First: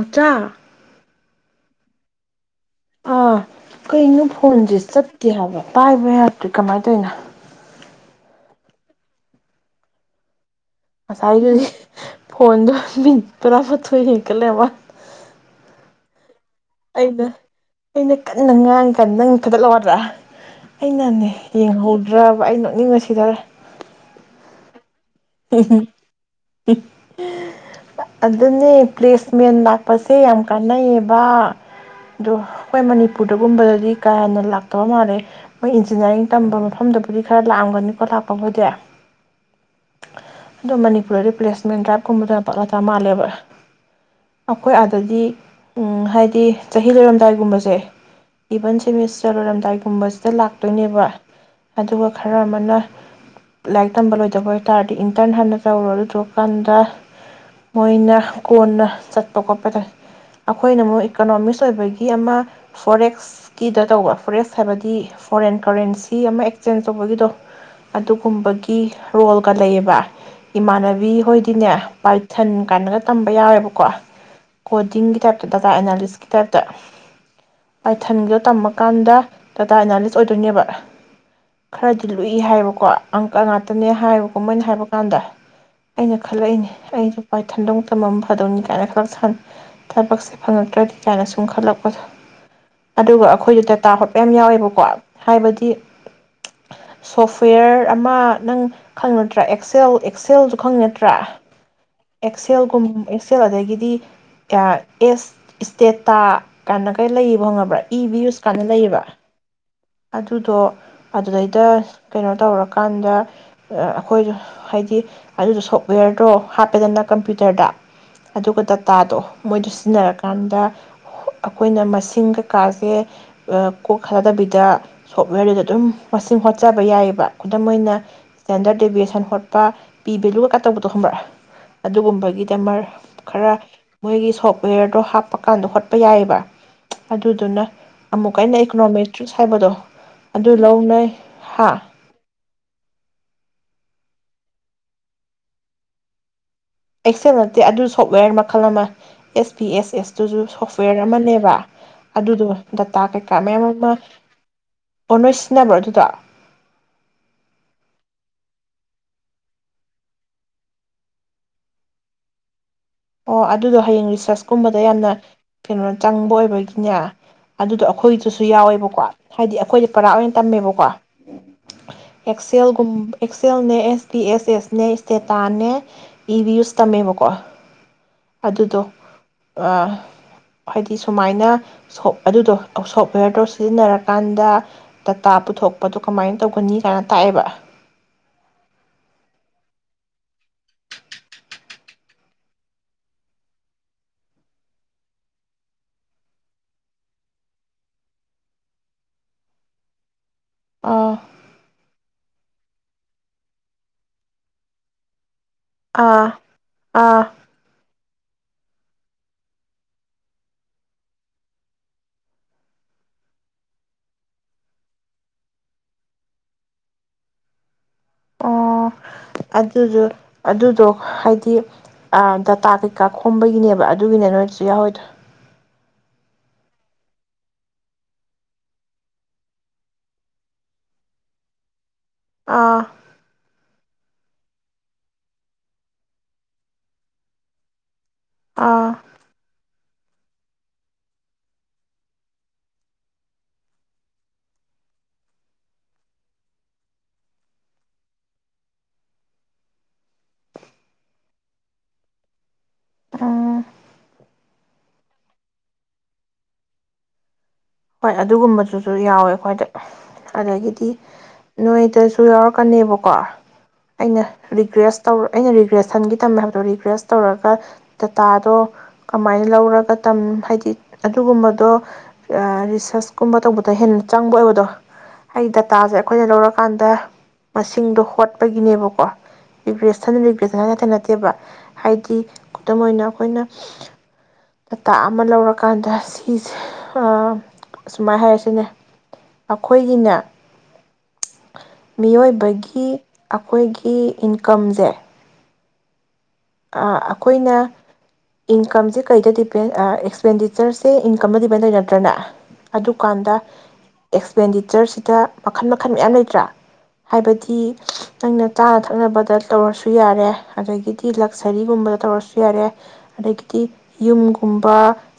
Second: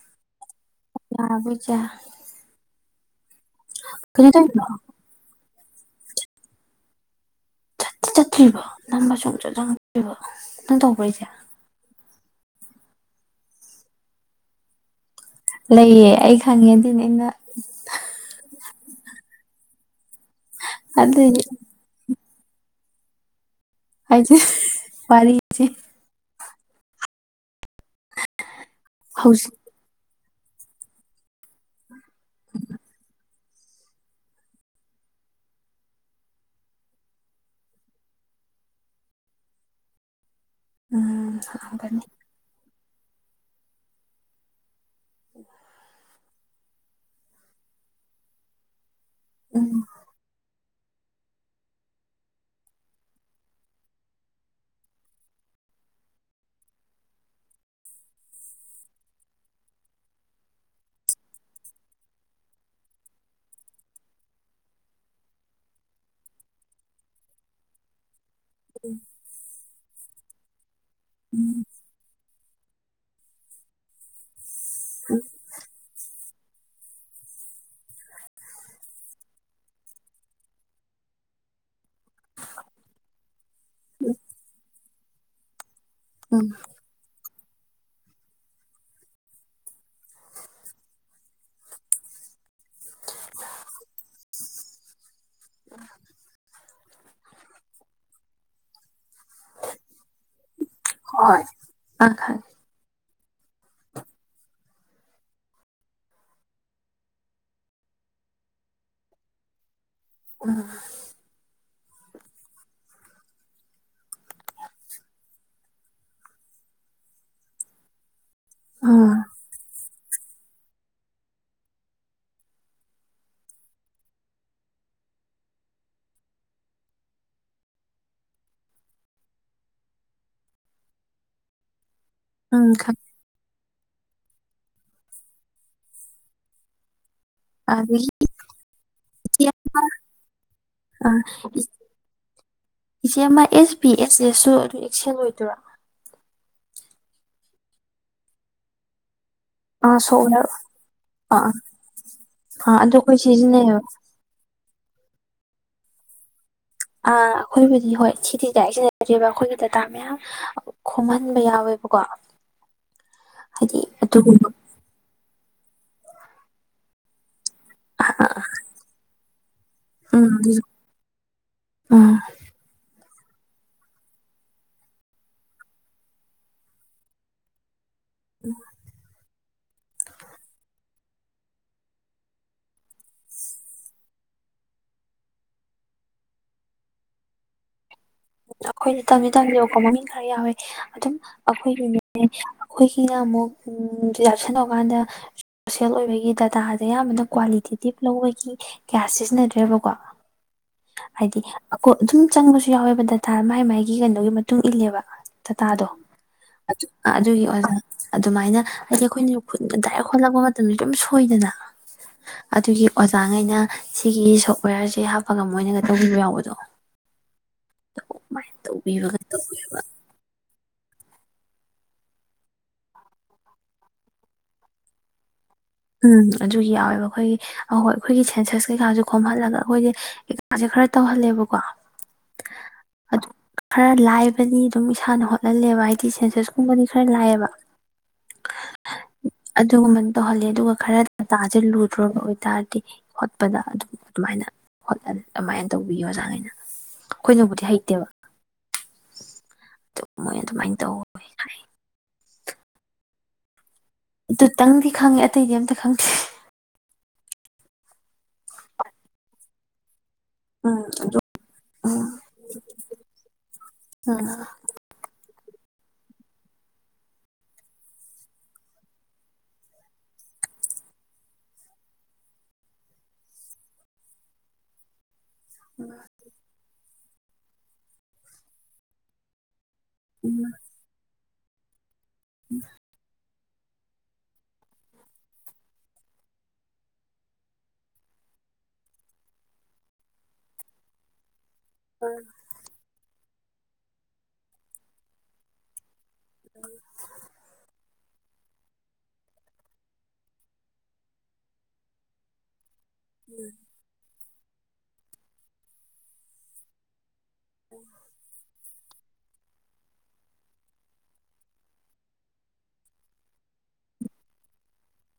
ꯑꯣꯆꯥꯥ ꯌꯥꯕꯨꯖ ꯑꯥ ꯀꯩꯅꯣ ꯐꯣꯟꯁꯦ ꯆꯠꯀꯦ ꯍꯥꯏꯕ ꯄꯥꯏꯕ ꯌꯥꯗ꯭ꯦ ꯀꯃꯥꯏꯅ ꯇꯧꯅꯣ ꯆꯠꯇ꯭ꯔꯤꯕ ꯅꯟꯁꯨ ꯆꯪꯗ꯭ꯔꯤꯕ ꯑꯁꯥꯏꯥꯏꯒꯤꯗꯤ ꯍꯣꯟꯗꯣ ꯃꯤ ꯇꯔꯥ ꯃꯊꯣꯏ ꯍꯦꯟꯀꯠꯂꯦꯕ ꯂꯩꯌꯦ ꯑꯩ ꯈꯪꯉꯦ ꯑꯗꯨꯏꯅꯦ ꯑꯩꯅ ꯑꯩꯅ ꯀꯟꯅ ꯉꯥꯡꯒꯦ ꯅꯪ ꯈꯤꯇ ꯂꯔꯗ꯭ꯔꯥ ꯑꯩꯅꯅꯦ ꯑꯗꯨꯏꯅꯦ ꯌꯦꯡꯍꯧꯗ ꯕ ꯑꯩ ꯅꯣꯛꯅꯤꯡꯉꯁꯤꯗꯔꯦ ꯍꯥꯏꯗꯤꯦ ꯄꯔꯤꯁꯦ ꯍꯤ ꯍꯤ ꯍꯤ ꯑꯗꯨꯅꯤ ꯍꯧꯖꯤꯛ ꯄ꯭ꯂꯦꯁꯃꯦꯟ ꯂꯥꯛꯄꯁ ꯁ ꯌꯥꯝ ꯀꯥꯟꯅꯩꯌꯦꯕ ꯑꯗꯣ ꯑꯩꯈꯣꯏ ꯃꯅꯤꯄꯨꯔ ꯑꯗꯨꯒꯨꯝꯕꯗꯗꯤ ꯀꯥ ꯍꯦꯟꯅ ꯂꯥꯛꯇꯕ ꯃꯥꯜꯂꯦ ꯃꯣꯏ ꯏꯟꯖꯤꯅꯤꯌꯥꯔꯤꯡ ꯇꯝꯕ ꯃꯐꯝꯗꯨꯕꯨꯗꯤ ꯈꯔ ꯂꯥꯛꯑꯝꯒꯅꯤꯀꯣ ꯂꯥꯛꯄꯕꯨꯗꯤ [unintelligible] ꯎꯝ ꯑꯗꯣꯅꯤꯄꯨꯔꯔꯤ꯭ꯂꯦꯁꯃꯦꯟ ꯍꯪꯒꯅꯤ ꯗ꯭ꯔꯥꯏꯕꯀꯨꯝꯕꯅ ꯄꯥꯛꯂꯛ ꯦꯕ ꯑꯩꯣꯏ ꯑꯗꯤ ꯎꯝ ꯍꯥꯏꯗꯤ ꯁꯤ ꯆꯍꯤ ꯂꯩꯔꯝꯗꯥꯏꯒꯨꯝꯕꯁꯦ ꯏꯚꯟ ꯁꯦꯃꯤꯁ ꯎꯝ ꯆꯔꯣꯏꯔꯂꯝꯗꯥꯏꯒꯨꯝꯕꯁꯤꯗ ꯂꯥꯛ ꯊꯣꯛꯥꯛꯇꯣꯏꯅꯦꯕ ꯑꯗꯨꯒ ꯈꯔ ꯑꯃꯅ ꯂꯥꯏꯔꯤꯛ ꯇꯝꯕ ꯂꯣꯏꯗꯕ ꯇꯥꯔꯗꯤ ꯏꯟꯇꯔꯟ ꯍꯥꯟꯅ ꯇꯧꯔꯣ ꯑꯗꯨ ꯊꯣꯛꯣꯛꯑꯀꯥꯟꯗ ꯃꯣꯏꯅ ꯀꯣꯟꯅ ꯆꯠꯄ ꯈꯣꯠꯄꯗ ꯑꯩꯈꯣꯏꯅ ꯑꯃꯨꯛ ꯏꯀꯣꯅꯣꯃꯤꯁ ꯑꯣꯏꯕꯒꯤ ꯑꯃ ꯐꯣꯔꯦꯛꯁꯀꯤꯗ ꯇꯧꯕ ꯐꯣꯔꯦꯛꯁ ꯍꯥꯏꯕꯗꯤ ꯐꯣꯔꯦꯟ ꯀꯔꯦꯟꯁꯤ ꯑꯃ ꯑꯦꯛꯆꯦꯟꯁ ꯇꯧꯕꯒꯤꯗꯣ ꯨꯝꯕꯒꯤ ꯔꯣꯜ ꯋꯥ ꯏꯃꯥꯟ ꯕꯤ ꯍꯣꯏꯗꯤꯅꯦ ꯄꯥꯏꯊꯟ ꯀꯥꯏꯅꯒ ꯇꯝꯕ ꯌꯥꯎꯋꯦꯕꯀꯣ ꯀꯣꯗꯤꯡꯒꯤ ꯇꯥꯏꯞꯇ ꯗꯥꯇꯥ ꯑꯦꯅꯥꯂꯤꯁ ꯇꯥꯏꯞꯇ ꯄꯥꯏꯊꯟꯒꯤꯗꯣ ꯇꯝꯃꯀꯥꯟꯗ ꯇꯇꯥ ꯑꯦꯅꯥꯂꯤꯁ ꯑꯣꯏꯗꯣꯏꯅꯦꯕ ꯈꯔꯗꯤ ꯂꯨꯏ ꯍꯥꯏꯌꯦꯕꯀꯣ ꯑꯪ ꯉꯥꯛꯇꯅꯦ ꯍꯥꯏ ꯀꯃꯣꯏꯅ ꯍꯥꯏꯕ ꯀꯥꯟꯗ ꯑꯩꯅ ꯎꯝ ꯈꯜꯂꯛꯏꯅꯦ ꯑꯩꯁꯨ ꯍꯥꯏ ꯊꯟꯗꯧ ꯇꯝꯐꯝꯝ ꯐꯗꯧꯅꯤ ꯀꯥꯏꯅ ꯈꯜꯂ ꯊꯕꯛꯁꯦ ꯐꯪꯉꯛꯇ꯭ꯔꯗꯤ ꯀꯥꯏꯅ ꯁꯨꯝ ꯈꯜꯂꯛꯄ ꯑꯗꯨꯒ ꯑꯩꯈꯣꯏꯗ ꯇꯇꯥ ꯍꯣꯠ ꯃꯌꯥꯝ ꯌꯥꯎꯋꯦꯕꯀꯣ ꯍꯥꯏꯕꯗꯤ ꯁꯣꯐꯋꯦꯌꯔ ꯑꯃ ꯅꯪ ꯈꯪ ꯅꯠꯇ꯭ꯔꯥ ꯑꯦꯛꯁꯦꯜ ꯑꯦꯛꯁꯦꯜꯗꯨ ꯄꯈꯪ ꯅꯠꯇ꯭ꯔꯥ ꯍꯣꯏ ꯑꯥ ꯈꯪꯉꯦ ꯑꯦꯛꯁꯦꯜꯒꯨꯝ ꯍꯛꯁꯦꯜ ꯑꯗꯒꯤꯗꯤ ꯑꯦꯁ ꯏꯁꯇꯦꯇꯥ ꯀꯥꯏꯅ ꯀꯩ ꯂꯩꯌꯦꯕ ꯈꯪꯉꯕ꯭ꯔꯥ ꯏ ꯚ꯭ꯌꯨꯁ ꯀꯥꯏꯅ ꯂꯩꯌꯦꯕ ꯑꯗꯨꯗꯣ ꯎꯝ ꯑꯗꯨꯗꯩꯗ ꯀꯩꯅꯣ ꯇꯧꯔꯀꯥꯟꯗ ꯑꯩꯈꯣꯏꯗ ꯍꯥꯏꯗꯤ ꯑꯗꯨꯗꯣ ꯁꯣꯞꯋꯦꯔꯗꯣ ꯍꯥꯞꯄꯦꯗꯅ ꯀꯝꯄ꯭ꯌꯨꯇꯔꯗ ꯑꯗꯨꯒ ꯎꯝ ꯗꯇꯥꯗꯣ ꯃꯣꯏꯗ ꯁꯤꯖꯤꯟꯅꯔꯀꯥꯟꯗ ꯑꯩꯈꯣꯏꯅ ꯃꯁꯤꯡ ꯀꯀꯥꯁꯦ ꯀꯣꯛꯍꯜꯂꯗꯕꯤꯗ ꯁꯣꯞꯋꯦꯔꯗꯨꯗ ꯑꯗꯨꯝ ꯃꯁꯤꯡ ꯍꯣꯠꯆꯕ ꯌꯥꯏꯑꯕ ꯈꯨꯗꯝ ꯑꯣꯏꯅ ꯏꯁꯇꯦꯟꯗꯔꯠ ꯗꯦꯕꯤꯌꯦꯁꯟ ꯍꯣꯠꯄ ꯄꯤ ꯚꯦꯂꯨꯒ ꯀ ꯇꯧꯕꯗꯣ ꯈꯨꯝꯕ꯭ꯔ ꯎꯝ ꯑꯗꯨꯒꯨꯝꯕꯒꯤꯗꯃꯛ ꯈꯪ ꯈꯔ ꯃꯣꯏꯒꯤ ꯁꯣꯐꯋꯦꯔꯗꯣ ꯍꯥꯞꯄ ꯀꯥꯟꯗ ꯍꯣꯠꯄ ꯌꯥꯏꯑꯕ ꯑꯗꯨꯗꯨꯅ ꯑꯗꯒꯤ ꯑꯃꯨꯛꯀ ꯑꯩꯅ ꯏꯀꯣꯅꯣꯃꯦꯇ꯭ꯔꯤꯛꯁ ꯏꯆꯦ ꯍꯥꯏꯕꯗꯣ ꯑꯗꯨ ꯂꯧꯅꯩ ꯑ ꯍꯥ ꯏꯆꯦ ꯑꯃ ꯑꯦꯁ ꯄꯤ ꯑꯦꯁ ꯑꯦꯁꯁꯨ ꯑꯗꯨꯝ ꯑꯦꯛꯁꯦꯡ ꯑꯣꯏꯣꯏꯗꯣꯏꯔꯥ ꯑꯦꯛꯁꯦꯜ ꯅꯠꯇꯦ ꯑꯗꯨ ꯁꯣꯞꯋꯦꯔ ꯃꯈꯜ ꯑꯃ ꯑꯦꯁ ꯄꯤ ꯑꯦꯁ ꯑꯥ ꯑꯦꯁꯇꯨꯁꯨ ꯁꯣꯞꯋꯦꯌꯔ ꯁꯣꯐꯋꯦꯔ ꯑꯥ ꯑꯃꯅꯦꯕ ꯑꯗꯨꯗꯣ ꯑꯥ ꯑꯗꯣ ꯗꯇꯥ ꯑꯩꯈꯣꯏ ꯀꯩꯀꯥ ꯃꯌꯥꯝ ꯁꯤꯖꯤꯟꯅꯩꯌꯦꯕ ꯑꯃ ꯑꯣꯔꯁꯤ ꯅꯕ꯭ꯔꯣꯗꯨꯗ ꯑꯥ ꯑꯩꯈꯣꯏꯕꯨꯗꯤ ꯍꯣꯏ ꯁꯤꯗꯤꯗ ꯑꯩ ꯁꯤꯟꯅꯗꯦꯕ ꯑꯩꯈꯣꯏꯒꯤ ꯗꯗꯥꯇꯥ ꯃꯌꯥꯝ ꯈꯣꯝꯍꯟꯕ ꯌꯥꯎꯋꯦꯕꯀꯣ ꯑꯣ ꯑꯗꯨꯗꯣ ꯍꯥꯏꯗꯤ ꯍꯌꯦꯡ ꯑꯗꯨꯒꯨꯝꯕ ꯔꯤꯁꯔꯁꯀꯨꯝꯕꯗ ꯌꯥꯝꯅ ꯀꯩꯅꯣ ꯆꯪꯕ ꯑꯣꯏꯕꯒꯤꯅꯦ ꯑꯗꯨꯗꯣ ꯑꯩꯈꯣꯏꯒꯤꯗꯨꯁꯨ ꯌꯥꯎꯋꯦꯕꯀꯣ ꯍꯥꯏꯗꯤ ꯑꯩꯈꯣꯏꯗꯤ ꯄꯔꯥ ꯎꯝ ꯑꯣꯏꯅ ꯑꯗꯨꯁꯨ ꯇꯝꯃꯦꯕꯀꯣ ꯎꯝ ꯑꯦꯛꯁꯦꯜꯒꯨꯝ ꯑꯦꯛꯁꯦꯜꯅꯦ ꯑꯦꯁ ꯄꯤ ꯑꯦꯁ ꯑꯦꯁꯅꯦ ꯏꯁꯇꯦꯇꯥꯅꯦ ꯏꯚ꯭ꯌꯨꯁ ꯇꯝꯃꯦꯕꯀꯣ ꯑꯗꯨꯗꯣ ꯍꯥꯏꯗꯤ ꯁꯨꯃꯥꯏꯅ ꯑꯗꯨꯗꯣ ꯁꯣꯐꯋꯦꯔꯗꯣ ꯁꯤꯖꯤꯟꯅꯔꯀꯥꯟꯗ ꯗꯇꯥ ꯄꯨꯊꯣꯛꯄꯗꯣ ꯀꯃꯥꯏꯅ ꯇꯧꯒꯅꯤ ꯀꯥꯏꯅ ꯇꯥꯛꯑꯦꯕ ꯑꯩꯈꯣꯏꯅ ꯇꯝꯗꯤ ꯇꯝ ꯌꯧꯄ ꯃꯃꯤꯡ ꯈꯔ ꯌꯥꯎꯋꯦ ꯑꯗꯨꯝ ꯑꯩꯈꯣꯏꯒꯤꯅꯦ ꯑꯩꯈꯣꯏꯒꯤꯅ ꯑꯃꯨꯛ ꯌꯥꯎꯁꯟꯅ ꯀꯥꯟꯗ ꯁꯣꯁꯦꯜ ꯑꯣꯏꯕꯒꯤ ꯗꯗꯥꯇꯥꯁꯦ ꯑꯌꯥꯝꯕꯅ ꯀ꯭ꯋꯥꯂꯤꯇꯤꯇꯤ ꯂꯧꯕꯒꯤ ꯀꯌꯥ ꯁꯤꯖꯤꯟꯅꯗ꯭ꯔꯦꯕꯀꯣ ꯑꯥ ꯍꯥꯏꯗꯤ ꯑꯩꯣꯏ ꯑꯗꯨꯝ ꯆꯪꯕꯁꯨ ꯌꯥꯎꯋꯦꯕꯗ ꯊꯥꯔ ꯃꯥꯏ ꯃꯥꯥꯏꯒꯤ ꯀꯩꯅꯣꯒꯤ ꯃꯇꯨꯡ ꯏꯜꯂꯦꯕ ꯗꯇꯥꯗꯣ ꯑꯥ ꯑꯥ ꯑꯗꯨꯒꯤ ꯑꯣꯖꯥ ꯑꯗꯨꯃꯥꯏꯅ ꯍꯥꯏꯗꯤ ꯑꯩꯈꯣꯏꯅꯁꯨ ꯈꯨꯟꯗ ꯗꯥꯏꯔꯦꯛ ꯍꯣꯜꯂꯛꯄ ꯃꯇꯝꯗ ꯑꯗꯨꯝ ꯁꯣꯏꯗꯅ ꯑꯗꯨꯒꯤ ꯑꯣꯖꯥꯉꯩꯅ ꯁꯤꯒꯤ ꯁꯣꯞꯋꯦꯌꯔꯁꯦ ꯍꯥꯞꯄꯒ ꯃꯣꯏꯅꯒ ꯇꯧꯕꯤꯕ ꯌꯥꯎꯕꯗꯣ ꯑꯗꯨꯃꯥꯏꯅ ꯇꯧꯕꯤꯕꯒ ꯇꯧꯋꯦꯕ ꯑꯗꯨ ꯑꯗꯨꯗꯣ ꯍꯥꯏꯗꯤ ꯗꯇꯥ ꯀꯩꯀꯥ ꯈꯣꯝꯕꯒꯤꯅꯦꯕ ꯑꯗꯨꯒꯤꯅꯦ ꯅꯣꯏꯗꯁꯨ ꯌꯥꯎꯋꯤꯗꯣ ꯎꯝ ꯑꯗꯨꯒꯤ ꯌꯥꯎꯋꯦꯕ ꯑꯩꯈꯣꯏꯒꯤ ꯑꯍꯣꯏ ꯑꯩꯈꯣꯏꯒꯤ ꯁꯦꯟꯁꯁ ꯀꯩꯀꯥꯁꯨ ꯈꯣꯝꯍꯜꯂꯒ ꯑꯩꯈꯣꯏꯗꯤꯀꯥꯁꯦ ꯈꯔ ꯇꯧꯍꯜꯂꯦꯕꯀꯣ ꯑꯥ ꯑꯗꯨ ꯈꯔ ꯂꯥꯏꯕꯅꯤ ꯑꯗꯨꯝ ꯏꯁꯥꯅ ꯍꯣꯠꯍꯜꯂꯦꯕ ꯍꯥꯏꯗꯤ ꯁꯦꯟꯁꯦꯁꯀꯨꯝꯕꯗꯤ ꯈꯔ ꯂꯥꯏꯌꯦꯕ ꯑꯥ ꯑꯗꯨꯒꯨꯝꯕꯅ ꯇꯧꯍꯜꯂꯦ ꯑꯗꯨꯒ ꯈꯔ ꯗꯇꯥꯖꯦ ꯂꯨꯗ꯭ꯔꫭꯕ ꯑꯣꯏꯇꯥꯔꯗꯤ ꯍꯣꯠꯄꯗ ꯑꯗꯨꯝ ꯑꯗꯨꯃꯥꯏꯅ ꯍꫭꯠꯍꯜ ꯑꯗꯨꯃꯥꯏꯅ ꯇꯧꯕꯤ ꯑꯣꯖꯥꯒꯩꯅ ꯑꯩꯈꯣꯏꯅꯕꯨꯗꯤ ꯍꯩꯇꯦꯕ ꯑꯗꯨ ꯃꯣꯏꯅ ꯑꯗꯨꯃꯥꯏꯅ ꯇꯧ ꯍꯥꯏ ꯎꯝ ꯑꯗꯨꯇꯪꯗꯤ ꯈꯪꯉꯦ ꯑꯇꯩꯗꯤ ꯑꯝꯇ ꯈꯪꯗꯦ ꯍꯣꯏ ꯑꯗꯨꯒꯨꯝꯕꯗꯨꯁꯨ ꯌꯥꯎꯋꯦ ꯑꯈꫭꯏꯗ [unintelligible] ꯎꯝ ꯑꯗꯒꯤꯗꯤ ꯑꯗꯨ ꯎꯝ ꯅꯣꯏꯗꯁꯨ ꯌꯥꯎꯔꯛꯀꯅꯦꯕꯀꯣ ꯑꯩꯅ ꯎꯝ ꯔꯤꯒ꯭ꯔꯦꯁ ꯇꯧꯔꯛ ꯑꯩꯅ ꯔꯤꯒ꯭ꯔꯦꯁꯟꯒꯤ ꯇꯝꯃꯦ ꯍꯥꯏꯕꯗꯣ ꯔꯤꯒ꯭ꯔꯦꯁ ꯇꯧꯔꯒ ꯗꯇꯥꯗꯣ ꯀꯃꯥꯏꯅ ꯂꯧꯔꯒ ꯇꯝ ꯍꯥꯏꯗꯤ ꯑꯗꯨꯒꯨꯝꯕꯗꯣ ꯑ ꯔꯤꯁꯔꯁꯀꯨꯝꯕ ꯇꯧꯕꯗ ꯍꯦꯟꯅ ꯆꯪꯕ ꯑꯣꯏꯕꯗꯣ ꯍꯥꯏꯗꯤ ꯗꯇꯥꯖꯦ ꯑꯩꯈꯣꯏꯅ ꯂꯧꯔꯀꯥꯟꯗ ꯃꯁꯤꯡꯗꯣ ꯍꯣꯠꯄꯒꯤꯅꯦꯕꯀꯣ ꯔꯤꯒ꯭ꯔꯦꯁꯟ ꯎꯝ ꯔꯤꯒ꯭ꯔꯦꯁꯟ ꯍꯥꯏꯖꯦ ꯑꯃꯥꯠꯇ ꯅꯠꯇꯦꯕ ꯍꯥꯏ ꯗꯤ ꯈꯨꯗꯝ ꯑꯣꯏꯅ ꯑꯩꯈꯣꯏꯅ [unintelligible] ꯗꯥꯇꯥ ꯑꯃ ꯂꯧꯔꯀꯥꯟꯗ ꯁꯤꯁꯦ [unintelligible] ꯁꯨꯃꯥꯏꯅ ꯍꯥꯏꯔꯁꯤꯅꯦ ꯑꯩꯈꯣꯏꯒꯤꯅꯦ ꯃꯤꯑꯣꯏꯕꯒꯤ ꯑꯩꯈꯣꯏꯒꯤ ꯏꯟꯀꯝꯁꯦ ꯑ ꯑꯩꯈꯣꯏꯅ ꯏꯟꯀꯝꯖꯩ ꯀꯩꯗ ꯗꯤꯄꯦꯟ ꯑ ꯑꯦꯛꯁꯄꯦꯟꯗꯤꯆꯔꯁꯦ ꯏꯟꯀꯝꯗ ꯗꯤꯄꯦꯟ ꯇꯧꯔꯤ ꯅꯠꯇ꯭ꯔꯅ ꯑꯗꯨꯀꯥꯟꯗ ꯑꯦꯛꯁꯄꯦꯟꯗꯤꯆꯔꯖꯤꯗ ꯃꯈꯜ ꯃꯈꯜ ꯃꯌꯥꯝ ꯂꯩꯇ꯭ꯔꯥ ꯍꯥꯏꯕꯗꯤ ꯅꯪꯅ ꯆꯥꯅ ꯊꯛꯅꯕꯗ ꯇꯧꯔꯁꯨ ꯌꯥꯔꯦ ꯑꯗꯒꯤꯗꯤ ꯂꯛꯖꯔꯤꯒꯨꯝꯕꯗ ꯇꯧꯔꯁꯨ ꯌꯥꯔꯦ ꯑꯗꯒꯤꯗꯤ ꯌꯨꯝꯒꯨꯝꯕ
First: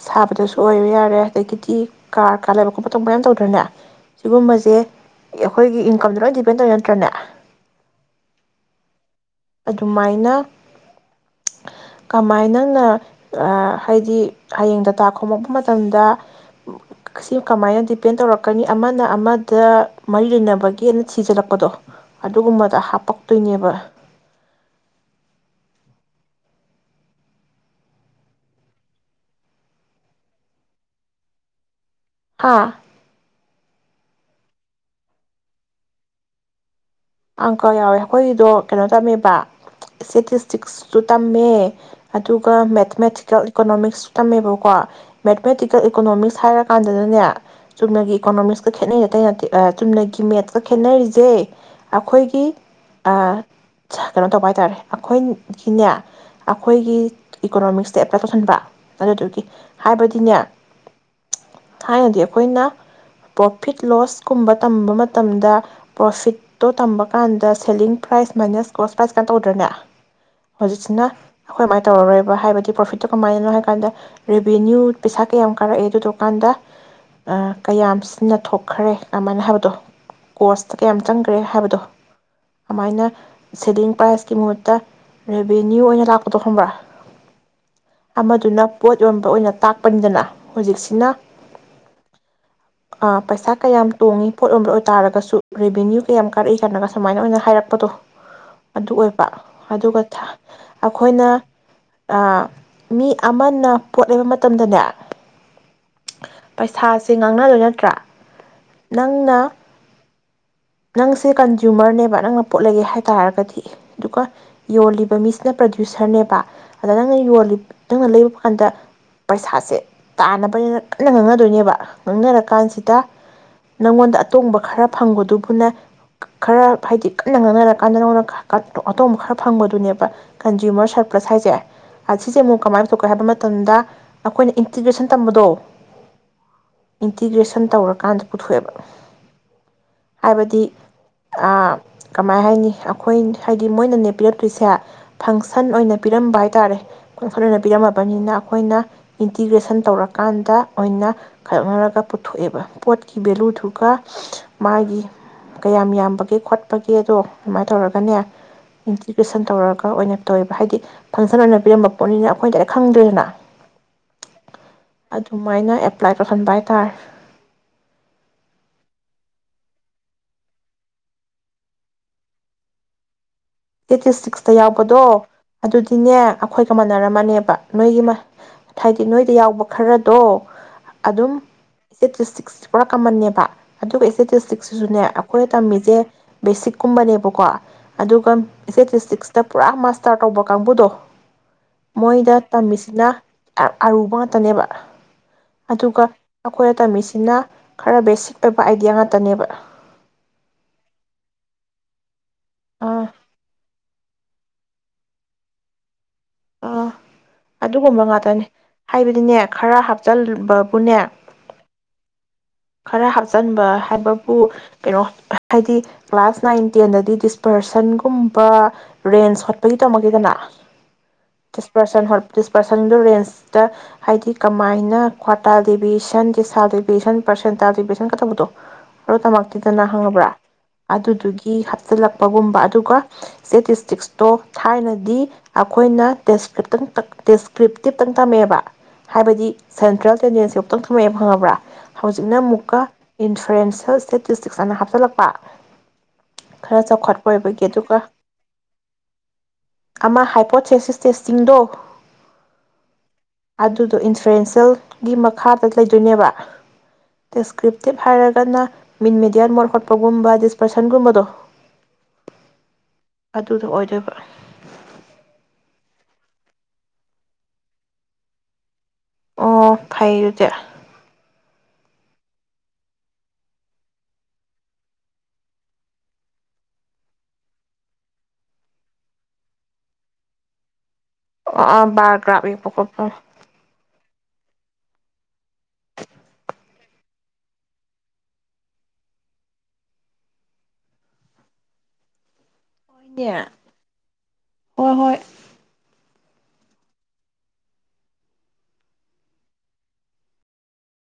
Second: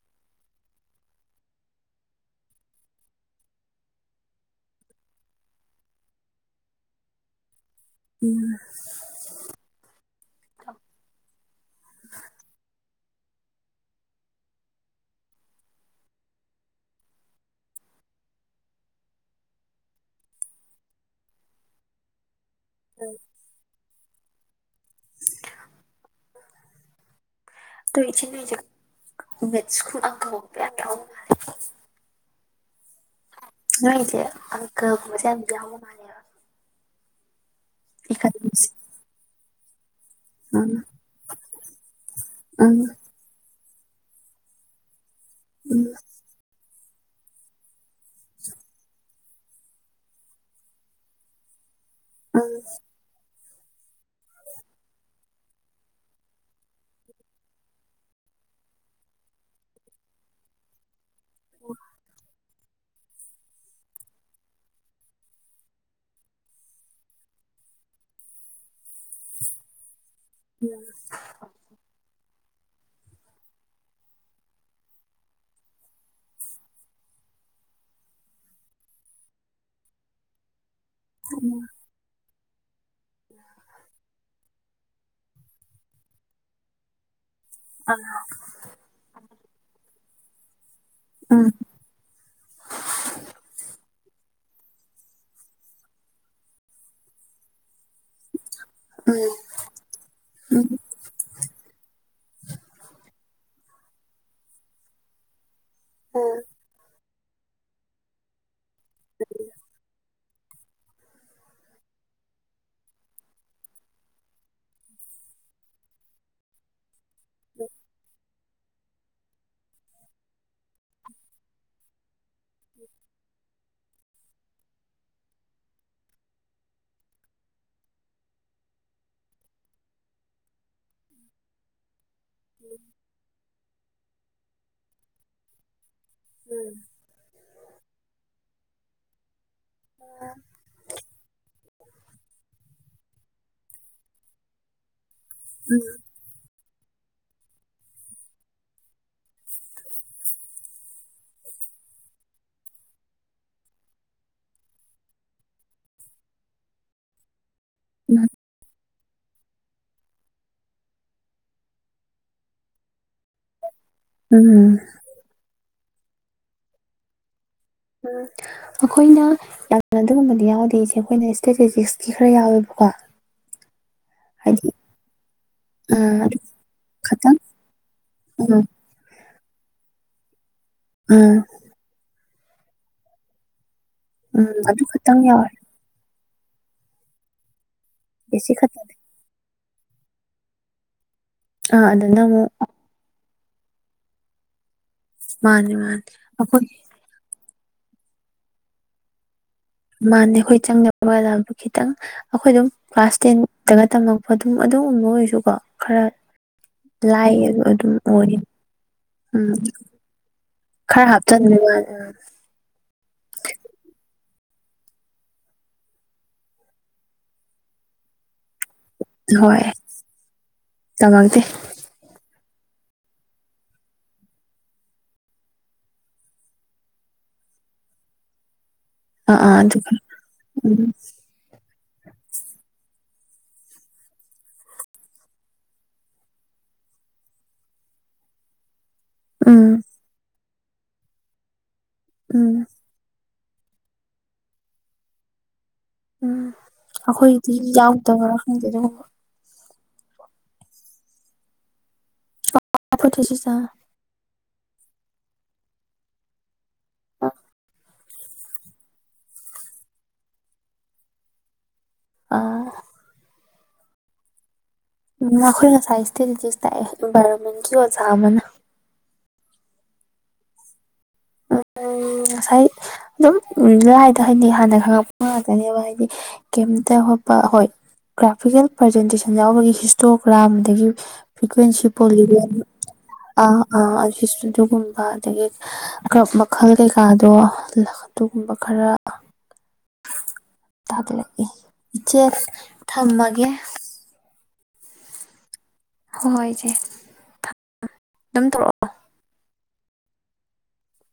ꯁꯥꯕꯗꯖꯨ ꯑꯣꯏꯕ ꯌꯥꯔꯦ ꯑꯗꯒꯤꯗꯤ ꯀꯥꯔ ꯀꯥ ꯂꯩꯕ ꯈꯣꯠꯄ ꯇꯧꯕ ꯃꯌꯥꯝ ꯇꯧꯗ꯭ꯔꯅꯦ ꯁꯤꯒꯨꯝꯕꯁꯦ ꯑꯩꯈꯣꯏꯒꯤ ꯏꯟꯀꯝꯗ ꯂꯣꯏ ꯗꯤꯄꯦꯟ ꯇꯧꯋꯦ ꯅꯠꯇ꯭ꯔꯅꯦ ꯎꯝ ꯑꯗꯨꯃꯥꯏꯅ ꯀꯃꯥꯏꯅ ꯅꯪꯅ ꯍꯥꯏꯗꯤ ꯍꯌꯦꯡ ꯗꯇꯥ ꯈꯣꯝꯃꯛꯄ ꯃꯇꯝꯗ ꯁꯤ ꯀꯃꯥꯏꯅ ꯗꯤꯄꯦꯟ ꯇꯧꯔꯛꯀꯅꯤ ꯑꯃꯅ ꯑꯃꯗ ꯃꯔꯤ ꯂꯩꯅꯕꯒꯤ ꯊꯤꯖꯤꯜꯂꯛꯄꯗꯣ ꯑꯗꯨꯒꯨꯝꯕꯗ ꯍꯥꯞꯄꯛꯇꯣꯏꯅꯦꯕ [unintelligible] ꯃꯦꯠꯁ ꯀꯨꯝꯕ ꯑꯪꯀ ꯍꫭꯠꯄꯥꯗ ꯌꯥꯝ ꯌꯥꯎꯕꯅꯦ ꯍꯥꯥ [unintelligible] ꯑꯪꯀ ꯌꯥꯎꯋꯦ ꯑꯩꯈꯣꯏꯒꯤꯗꯣ ꯏꯀꯥꯏꯕꯁꯦ ꯀꯩꯅꯣ ꯇꯝꯃꯦꯕ ꯎꯝ ꯁꯇꯦꯇꯤꯁꯇꯤꯛꯁꯁꯨꯨ ꯇꯝꯃꯦ ꯑꯗꯨꯒ ꯎꯝ ꯃꯦꯊꯃꯦꯇꯤꯀꯦꯜ ꯏꯀꯣꯅꯣꯃꯤꯛꯁꯨ ꯇꯝꯃꯦꯕꯀꯣ ꯎꯝ ꯃꯦꯠꯃꯦꯇꯤꯀꯦꯜ ꯏꯀꯣꯅꯣꯃꯤꯛꯁ ꯍꯥꯏꯔꯒ ꯀꯥꯟꯗꯅꯦ ꯆꯨꯝꯅꯒꯤ ꯏꯀꯣꯅꯣꯃꯤꯛꯁꯀ ꯈꯦꯠꯅꯩ ꯑꯇꯩ ꯅꯠꯇꯦ ꯆꯨꯝꯅꯒꯤ ꯃꯦꯠꯀ ꯈꯦꯠꯅꯔꯤꯁꯦ ꯑꯈꯣꯏꯒꯤ ꯎꯝ ꯑ ꯆ ꯀꯩꯅꯣ ꯇꯧꯕ ꯍꯥꯏ ꯇꯥꯔꯦ ꯑꯩꯈꯣꯏꯒꯤꯅꯦ ꯑꯩꯈꯣꯏꯒꯤ ꯏꯀꯣꯅꯣꯃꯤꯛꯁꯇ ꯑꯦꯄ꯭ꯂꯥꯏ ꯇꯧꯁꯤꯟꯕꯥ ꯑꯗꯨꯗꯨꯒꯤ ꯍꯥꯏꯕꯗꯤꯅꯦ ꯊꯥꯏꯅꯗꯤ ꯈꯣꯏꯅ ꯄ꯭ꯔꯣꯐꯤꯠ ꯂꯣꯁ ꯀꯨꯝꯕ ꯇꯝꯕ ꯃꯇꯝꯗ ꯄ꯭ꯔꯣꯐꯤꯠ ꯇꯣ ꯇꯝꯕ ꯀꯥꯟꯗ selling price minus cost price ꯀꯥꯏ ꯇꯧꯗ꯭ꯔꯅꯦ ꯍꯧꯖꯤꯛꯁꯤꯅ ꯑꯩꯈꯣꯏꯃꯥꯏꯅ ꯇꯧꯔꯔꯣꯏ꯫ ꯍꯥꯏꯕꯗꯤ ꯄ꯭ꯔꯐꯤꯠꯇꫭ ꫭꯀꯃꯥꯏꯅꯅꯣ ꯍꯥꯏꯀꯥꯟꯗ ꯔꯦꯚꯤꯅꯤꯎ ꯄꯩꯁꯥ ꯀꯌꯥꯝ ꯀꯥꯔꯛꯑꯦ ꯗꯗꯀꯥꯟꯗ ꯑ ꯀꯌꯥꯝ ꯁꯤꯟꯅꯊꫭꯛꯈꯔꯦ ꯑꯃꯟ ꯍꯥꯏꯕꯗꫭ ꯀꫭꯁꯠ ꯀꯌꯥꯝ ꯆꯪ ꯔꯦ ꯎꯝ ꯍꯥꯏꯕꯗꯣ ꯑꯃꯥꯏꯅ ꯁꯦꯂꯤꯡ ꯄ꯭ꯔꯥꯏꯁꯀꯤ ꯃꯍꯨꯠꯇ ꯔꯦꯚꯤꯅ꯭ꯌꯨ ꯑꯣꯏꯅ ꯂꯥꯛꯄꯗꯣ ꯈꯪꯕ꯭ꯔꯥ꯫ ꯑꯃꯗꯨꯅ ꯄꯣꯠ ꯌꯣꯟꯕ ꯑꯣꯏꯅ ꯇꯥꯛ ꯄꯅꯤꯗꯅ ꯍꯧꯖꯤꯛꯁꯤ ꯅ ꯑ ꯄꯩꯁꯥ ꯀꯌꯥꯝ ꯇꯣꯡꯉꯤ ꯄꯣꯠ ꯌꯣꯟꯕ ꯑꯣꯏꯇꯥꯥꯔꯒꯁꯨ ꯔꯦꯚꯤꯅ꯭ꯌꯨ ꯀ ꯌꯥꯝ ꯀꯥꯔꯛꯏ ꯀꯥꯏꯅꯒ ꯁꯨꯃꯥꯏꯅ ꯑꯣꯏꯅ ꯍꯥꯏꯔꯛꯄꯗꯣ ꯑꯗꯨ ꯎꯝ ꯑꯣꯏꯕ ꯑꯗꯨꯒ ꯊ ꯎꯝ ꯑꯩꯈꯣꯏꯅ ꯑꯥ ꯃꯤ ꯑꯃꯅ ꯄꯣꯠ ꯂꯩꯕ ꯃꯇꯝꯗꯅꯦ ꯄꯩꯁꯥꯁ ꯁꯤ ꯉꯥꯡꯅꯗ ꯅꯠꯇ꯭ꯔꯥ ꯅꯪꯅ ꯅꯪꯁꯦ ꯀꯟꯖꯨꯃꯔꯅꯦꯕ ꯅꯪꯅ ꯄꯣꯠ ꯂꯩꯒꯦ ꯍꯥꯏ ꯇꯥꯔꯒꯗꯤ ꯑꯗꯨꯒ ꯌꯣꯜꯂꯤꯕ ꯃꯤꯁꯤꯅ ꯄ꯭ꯔꯗ꯭ꯌꯨꯁꯔꯅꯦꯕ꯫ ꯅꯪꯅ ꯌꯣꯜꯂꯤ ꯅꯪꯅ ꯂꯩ ꯍꯟꯗ ꯄꯩꯁꯥꯁꯦ ꯇꯥꯅꯕꯅꯤꯅ ꯀꯟꯅ ꯉꯥꯡꯅꯗꯣꯏꯅꯦꯕ ꯉꯥꯡꯅꯔꯀꯥꯟꯁꯤꯗ ꯅꯪꯉꯣꯟꯗ ꯑꯇꯣꯡꯕ ꯈꯔ ꯐꯪꯕꯗꯨ ꯄꯨꯟꯅ ꯈꯔ ꯍꯥꯏꯗꯤ ꯀꯟꯅ ꯉꯥꯡꯅꯔꯀꯥꯟꯗ ꯅꯪꯉꫭꯟꯗ ꯈ ꯑꯇꯣꯡꯕ ꯈꯔ ꯐꯪꯕꯗꯨꯅꯦꯕ ꯀꯟꯖꯨꯃꯔ ꯁꯔꯄꯁ ꯍꯥꯏꯁꯦ꯫ ꯑꯁꯤꯁꯦ ꯑꯃꯨꯛ ꯀꯃꯥꯏꯅ ꯄꯨꯊꯣꯛꯀꯦ ꯍꯥꯏꯕ ꯃꯇꯝꯗ ꯑꯈꯣꯏꯅ ꯏꯟꯇꯤꯒ꯭ꯔꯦꯁꯟ ꯇꯝꯕꯗꯣ ꯏꯟꯇꯤꯒ꯭ꯔꯦꯁꯟ ꯇꯧꯔꯛ ꯀꯥꯟꯗꯦ ꯄꯨꯊꯣꯛꯑꯦꯕ ꯍꯥꯏꯕꯗꯤ ꯑ ꯀꯃꯥꯏ ꯍꯥꯏꯅꯤ ꯑꯩꯈꯣꯏ ꯍꯥꯏꯗꯤ ꯃꯣꯏꯅ ꯅꯦ ꯄꯤꯔꯛꯇꯣꯏꯁꯦ ꯐꯪꯁꯟ ꯑꯣꯏꯅ ꯄꯤꯔꯝꯕ ꯍꯥꯏꯇꯥꯔꯦ [inaudible] ꯑꯣꯏꯅ ꯄꯤꯔꯝꯃꯕꯅꯤꯅ ꯑꯩꯈꯣꯏꯅ ꯏꯟꯇꯤꯒ꯭ꯔꯦꯁꯟ ꯇꯧꯔꯀꯥꯟꯗ ꯑꯣꯏꯅ ꯈꯥꯏꯗꯣꯛꯅꯔꯒ ꯄꯨꯊꯣꯛꯑꯦꯕ ꯄꯣꯠꯀꯤ ꯚꯦꯂꯨꯗꯨꯒ ꯃꯥꯒꯤ ꯀꯌꯥꯝ ꯌꯥꯝꯕꯒꯦ ꯈꯣꯠꯄꯒꯦ ꯑꯗꯣ ꯑꯗꯨꯃꯥꯏꯅ ꯇꯧꯔꯒꯅꯦ ꯏꯟꯇꯤꯒ꯭ꯔꯦꯁꯟ ꯇꯧꯔꯒ ꯑꯣꯏꯅ ꯇꯧꯋꯦꯕ ꯍꯥꯏꯗꯤ ꯐꯪꯁꯟ ꯑꯣꯏꯅ ꯄꯤꯔꯝꯕ ꯄꯣꯠꯅꯤꯅ ꯑꯩꯈꯣꯏ ꯗꯥꯏꯔꯦꯛ ꯈꯪꯗ꯭ꯔꯦꯗꯅ꯫ ꯎꯝ ꯎꯝ [unintelligible] ꯑꯗꯨꯃꯥꯏꯅ ꯐ꯭ꯂꯥꯏꯠ [unintelligible] ꯍꯥꯏꯇꯥꯔꯦ ꯎꯝ ꯑꯩꯈꯣꯏꯅ ꯌꯥꯝꯅ ꯑꯗꯨꯒꯨꯝꯕꯗꯤ ꯌꯥꯎꯗꯦ ꯏꯆꯦ ꯑꯩꯈꯣꯏꯅ ꯏꯁꯇꯦꯇꯦꯇꯤꯛꯁꯇꯤ ꯈꯔ ꯌꯥꯎꯋꯦꯕꯀꯣ ꯏꯁꯇꯦꯇꯦꯇꯤꯛꯁꯇ ꯍꯥꯏꯗꯤ ꯌꯥꯎꯕꯗꯣ ꯑꯗꯨꯗꯤꯅꯦ ꯑꯥ ꯑꯗꯨ ꯑꯩꯈꯣꯏꯒ ꯈꯇꯪ ꯃꯥꯟꯅꯔꯝꯃꯅꯦꯕ ꯅꯣꯏꯒꯤ ꯎꯝ ꯍꯥꯏꯗꯤ ꯅꯣꯏ ꯇ ꯌꯥꯎꯕ ꯈꯔꯗꯣ ꯑꯗꯨꯝ ꯎꯝ [unintelligible] ꯄꯨꯔꯥ ꯀꯃꯟꯅꯦꯕ ꯑꯗꯨꯒ ꯎꯝ ꯏꯁꯇꯦꯇꯦꯇꯤꯛꯁ ꯑꯗꯨ ꯖꯨꯅꯦ ꯈꯇꯪ ꯑꯩꯈꯣꯏꯅ ꯌꯥꯎꯋꯦ ꯇꯝꯃꯤꯖꯦ ꯕꯦꯁꯤꯛꯀꯨꯝꯕꯅꯦꯕꯀꯣ ꯑꯗꯨꯒ ꯕꯦꯁꯤꯛ ꯈꯛꯇꯅꯦ ꯏꯁꯇꯦꯇꯦꯇꯤꯛꯁ ꯇ ꯄꯨꯔꯥ ꯃꯥꯁꯇꯔ ꯇꯧꯕ ꯀꯥꯡꯕꯨꯗꯣ ꯑꯥ ꯑꯗꯨꯅ ꯃꯣꯏꯗ ꯑꯃꯨꯛ ꯇꯝꯃꯤꯁꯤꯅ ꯌꯥꯝ ꯑꯔꯨꯕ ꯉꯥꯛꯇꯅꯦꯕ ꯃꯥꯅꯦ ꯃꯥꯅꯦ ꯑꯗꯨꯒ ꯑꯩꯈꯣꯏ ꯑꯩꯈꯣꯏꯅ ꯇꯝꯃꯤꯁꯤꯅ ꯈꯔ ꯕꯦꯁꯤꯛ ꯑꯣꯏꯕ ꯑꯥꯏꯗꯤꯌꯥ ꯉꯥꯛꯇꯅꯦꯕ ꯃꯥꯅꯦ ꯑꯩꯈꯣꯏ ꯆꯪꯅꯕ ꯀꯂꯥꯕꯨ ꯈꯤꯇꯪ ꯑꯩꯈꯣꯏ ꯑꯗꯨꯝ ꯑꯥ ꯀ꯭ꯂꯥꯁ ꯇꯦꯟꯗꯒ ꯇꯝꯅ ꯑꯗꯨꯝ ꯑꯗꯨꯒꯨꯝꯕ ꯑꯣꯏꯔꯁꯨꯀꯣ ꯈꯔ ꯑꯥ ꯂꯥꯏꯌꯦꯕ ꯑꯗꯨꯝ ꯑꯗꯨꯒꯨꯝꯕ ꯑꯣꯏꯌꯦ ꯉꯥꯛꯇꯅꯤ ꯍꯥꯏꯕꯗꯤꯅꯦ ꯎꯝ ꯈꯔ ꯍꯥꯞꯆꯤꯟꯕꯕꯨꯅꯦ ꯈꯔ ꯍꯥꯞꯆꯟꯕꯩ ꯋꯅꯦꯕ ꯈꯔ ꯍꯥꯞꯆꯟꯕ ꯍꯥꯏꯕꯕꯨ ꯀꯩꯅꯣ ꯍꯥꯏꯗꯤ ꯀ꯭ꯂꯥꯁ ꯅꯥꯏꯟ ꯇꯦꯟꯗꯗꯤ ꯗꯤꯁꯄꯔꯁꯟꯒꯨꯝꯕ ꯔꯦꯟꯖ ꯍꯣꯏ ꯍꯣꯠꯄꯒꯤ ꯇꯝꯃꯛꯇꯦꯗꯅ ꯇꯝꯃꯛꯇꯦ ꯇꯤꯁ ꯄꯥꯔꯁꯟ ꯍꯣꯠ ꯗꯤꯁꯄꯔꯁꯟꯗꫭ ꯔꯦꯟꯖꯇ ꯍꯥꯏꯗꯤ ꯀꯃꯥꯏꯅ ꯀ꯭ꯋꯥꯇꯥ ꯗꯦꯕꯤꯌꯦꯁꯟ ꯗꯤꯁꯥ ꯗꯦꯕꯤꯌꯦꯁꯟ ꯄꯔꯁꯦꯟ ꯄꯔꯁꯦꯟ ꯀꯕꯗꯣ ꯑꯗꯨ ꯑꯥ ꯑꯥ ꯑꯗꯨ ꯇꯃꯛꯇꯦꯗꯅ ꯈꯪꯉꯕ꯭ꯔꯥ ꯎꯝ ꯑꯗꯨꯗꯨꯒꯤ ꯁꯤꯜꯂꯛꯄꯒꯨꯝꯕ ꯑꯗꯨꯒ ꯁꯇꯦꯇꯤꯁꯇꯤꯛꯁꯇꯣ ꯊꯥꯏꯅꯗꯤ ꯑꯩꯈꯣꯏꯅꯦ ꯗꯦꯁꯀ꯭ꯔꯤꯞꯇꯪ ꯗꯦꯁꯀ꯭ꯔꯤꯞꯇꯤꯞꯇꯪ ꯇꯝꯃꯛꯑꯦꯕ ꯍꯥꯏꯕꯗꯤ ꯎꯝ ꯁꯦꯟꯇ꯭ꯔꯦꯜ [unintelligible] ꯈꯤꯇꯪ ꯊꯝꯃꯥꯛ ꯑꯦꯕ ꯈꯪꯉꯕ꯭ꯔꯥ ꯍꯧꯖꯤꯛꯅ ꯎꯝ ꯑꯃꯨꯛꯀ ꯏꯟꯐ꯭ꯂ꯭ꯔꯦꯟꯁꯦꯜ ꯏꯁꯇꯦꯇꯤꯁꯇꯤꯛꯁ ꯑꯅ ꯍꯥꯞꯆꯤꯜꯂꯛꯄ ꯎꯝ ꯈꯔ ꯆꯥꯎꯈꯠꯄ ꯑꯩꯈꯣꯏꯗꯤ ꯑꯣꯏꯕꯒꯤ ꯑꯗꯨꯒ ꯌꯥꯎꯗꯕ꯭ꯔꯥ ꯈꯪꯗꯦ ꯑꯗꯨ ꯑꯃ ꯍꯥꯏꯄꯣꯁꯦꯁꯤꯁ ꯇꯦꯁꯇꯤꯡꯗꯣ ꯑꯩꯈꯣꯏꯗꯁꯨ ꯑꯥ ꯑꯗꯨꯗꯣ [unintelligible] ꯒꯤ ꯃꯈꯥꯗ ꯂꯩꯗꯣꯏꯅꯦꯕ ꯗꯤꯁꯀ꯭ꯔꯤꯞꯇꯤꯚ ꯍꯥꯏꯔꯒꯅ ꯃꯤꯟ ꯃꯦꯗꯤꯌꯥꯟ ꯃꯣꯠ ꯍꯣꯠꯄꯒꯨꯝꯕ ꯗꯤꯁꯄꯔꯁꯟꯒꯨꯝꯕꯗꯣ ꯑ ꯑꯗꯨꯗꯣ ꯑꯣꯏꯗꯣꯏꯕ꯫ ꯃꯈꯣꯏ ꯉꯁꯥꯏ ꯏꯁꯇꯦꯇꯤꯁꯇꯤꯛ ꯇꯥꯛꯑꯦ ꯏꯟꯚꯥꯏꯔꯣꯟꯃꯦꯟꯀꯤ ꯑꯣꯖꯥ ꯑꯃꯅ꯫ ꯑꯣ ꯐꯥꯏꯌꯦ ꯗꯨꯗꯤ꯫ ꯎꯝ ꯉꯁꯥꯏ ꯑꯗꯨꯝ ꯂꯥꯏꯗ ꯍꯥꯏꯗꯤ ꯍꯥꯟꯅ ꯈꯪꯉꯛꯄ ꯉꯥꯛꯇꯅꯦꯕ ꯍꯥꯏꯗꯤ ꯀꯩꯝꯇ ꯈꯣꯠꯄ ꯍꫭꯏ ꯒ꯭ꯔꯥꯐꯤꯀꯦꯜ ꯄ꯭ꯔꯖꯦꯟꯇꯦꯁꯟ ꯌꯥꯎꯕꯒꯤ ꯍꯤꯁꯇꯣꯒ꯭ꯔꯥꯝ ꯑꯗꯒꯤ ꯐ꯭ꯔꯤꯀ꯭ꯋꯦꯟꯁꯤ ꯑꯥ ꯕꯥꯔ ꯒ꯭ꯔꯥꯐ ꯄꫭꯜꯂꯤꯒꫭꯟ ꯌꯦꯛꯄ ꯈꯣꯠꯄ ꯑ ꯑꯥ [inaudible] ꯀꯨꯝꯕ ꯑꯗꯒꯤ ꯀꯞ ꯃꯈꯜ ꯀꯩꯀꯥꯗꯣ ꯂ ꯑꯗꯨꯒꯨꯝꯕ ꯈꯔ ꯇꯥꯗ ꯂꯛꯏ ꯏꯆꯦ ꯊꯝꯃꯒꯦ꯫ ꯍꯣꯏꯅꯦ ꯍꯣꯏ ꯍꯣꯏ ꯍꯣꯏ ꯍꯣꯏꯁꯦ ꯑꯗꯨꯝ ꯇꯔꯛꯑꯣ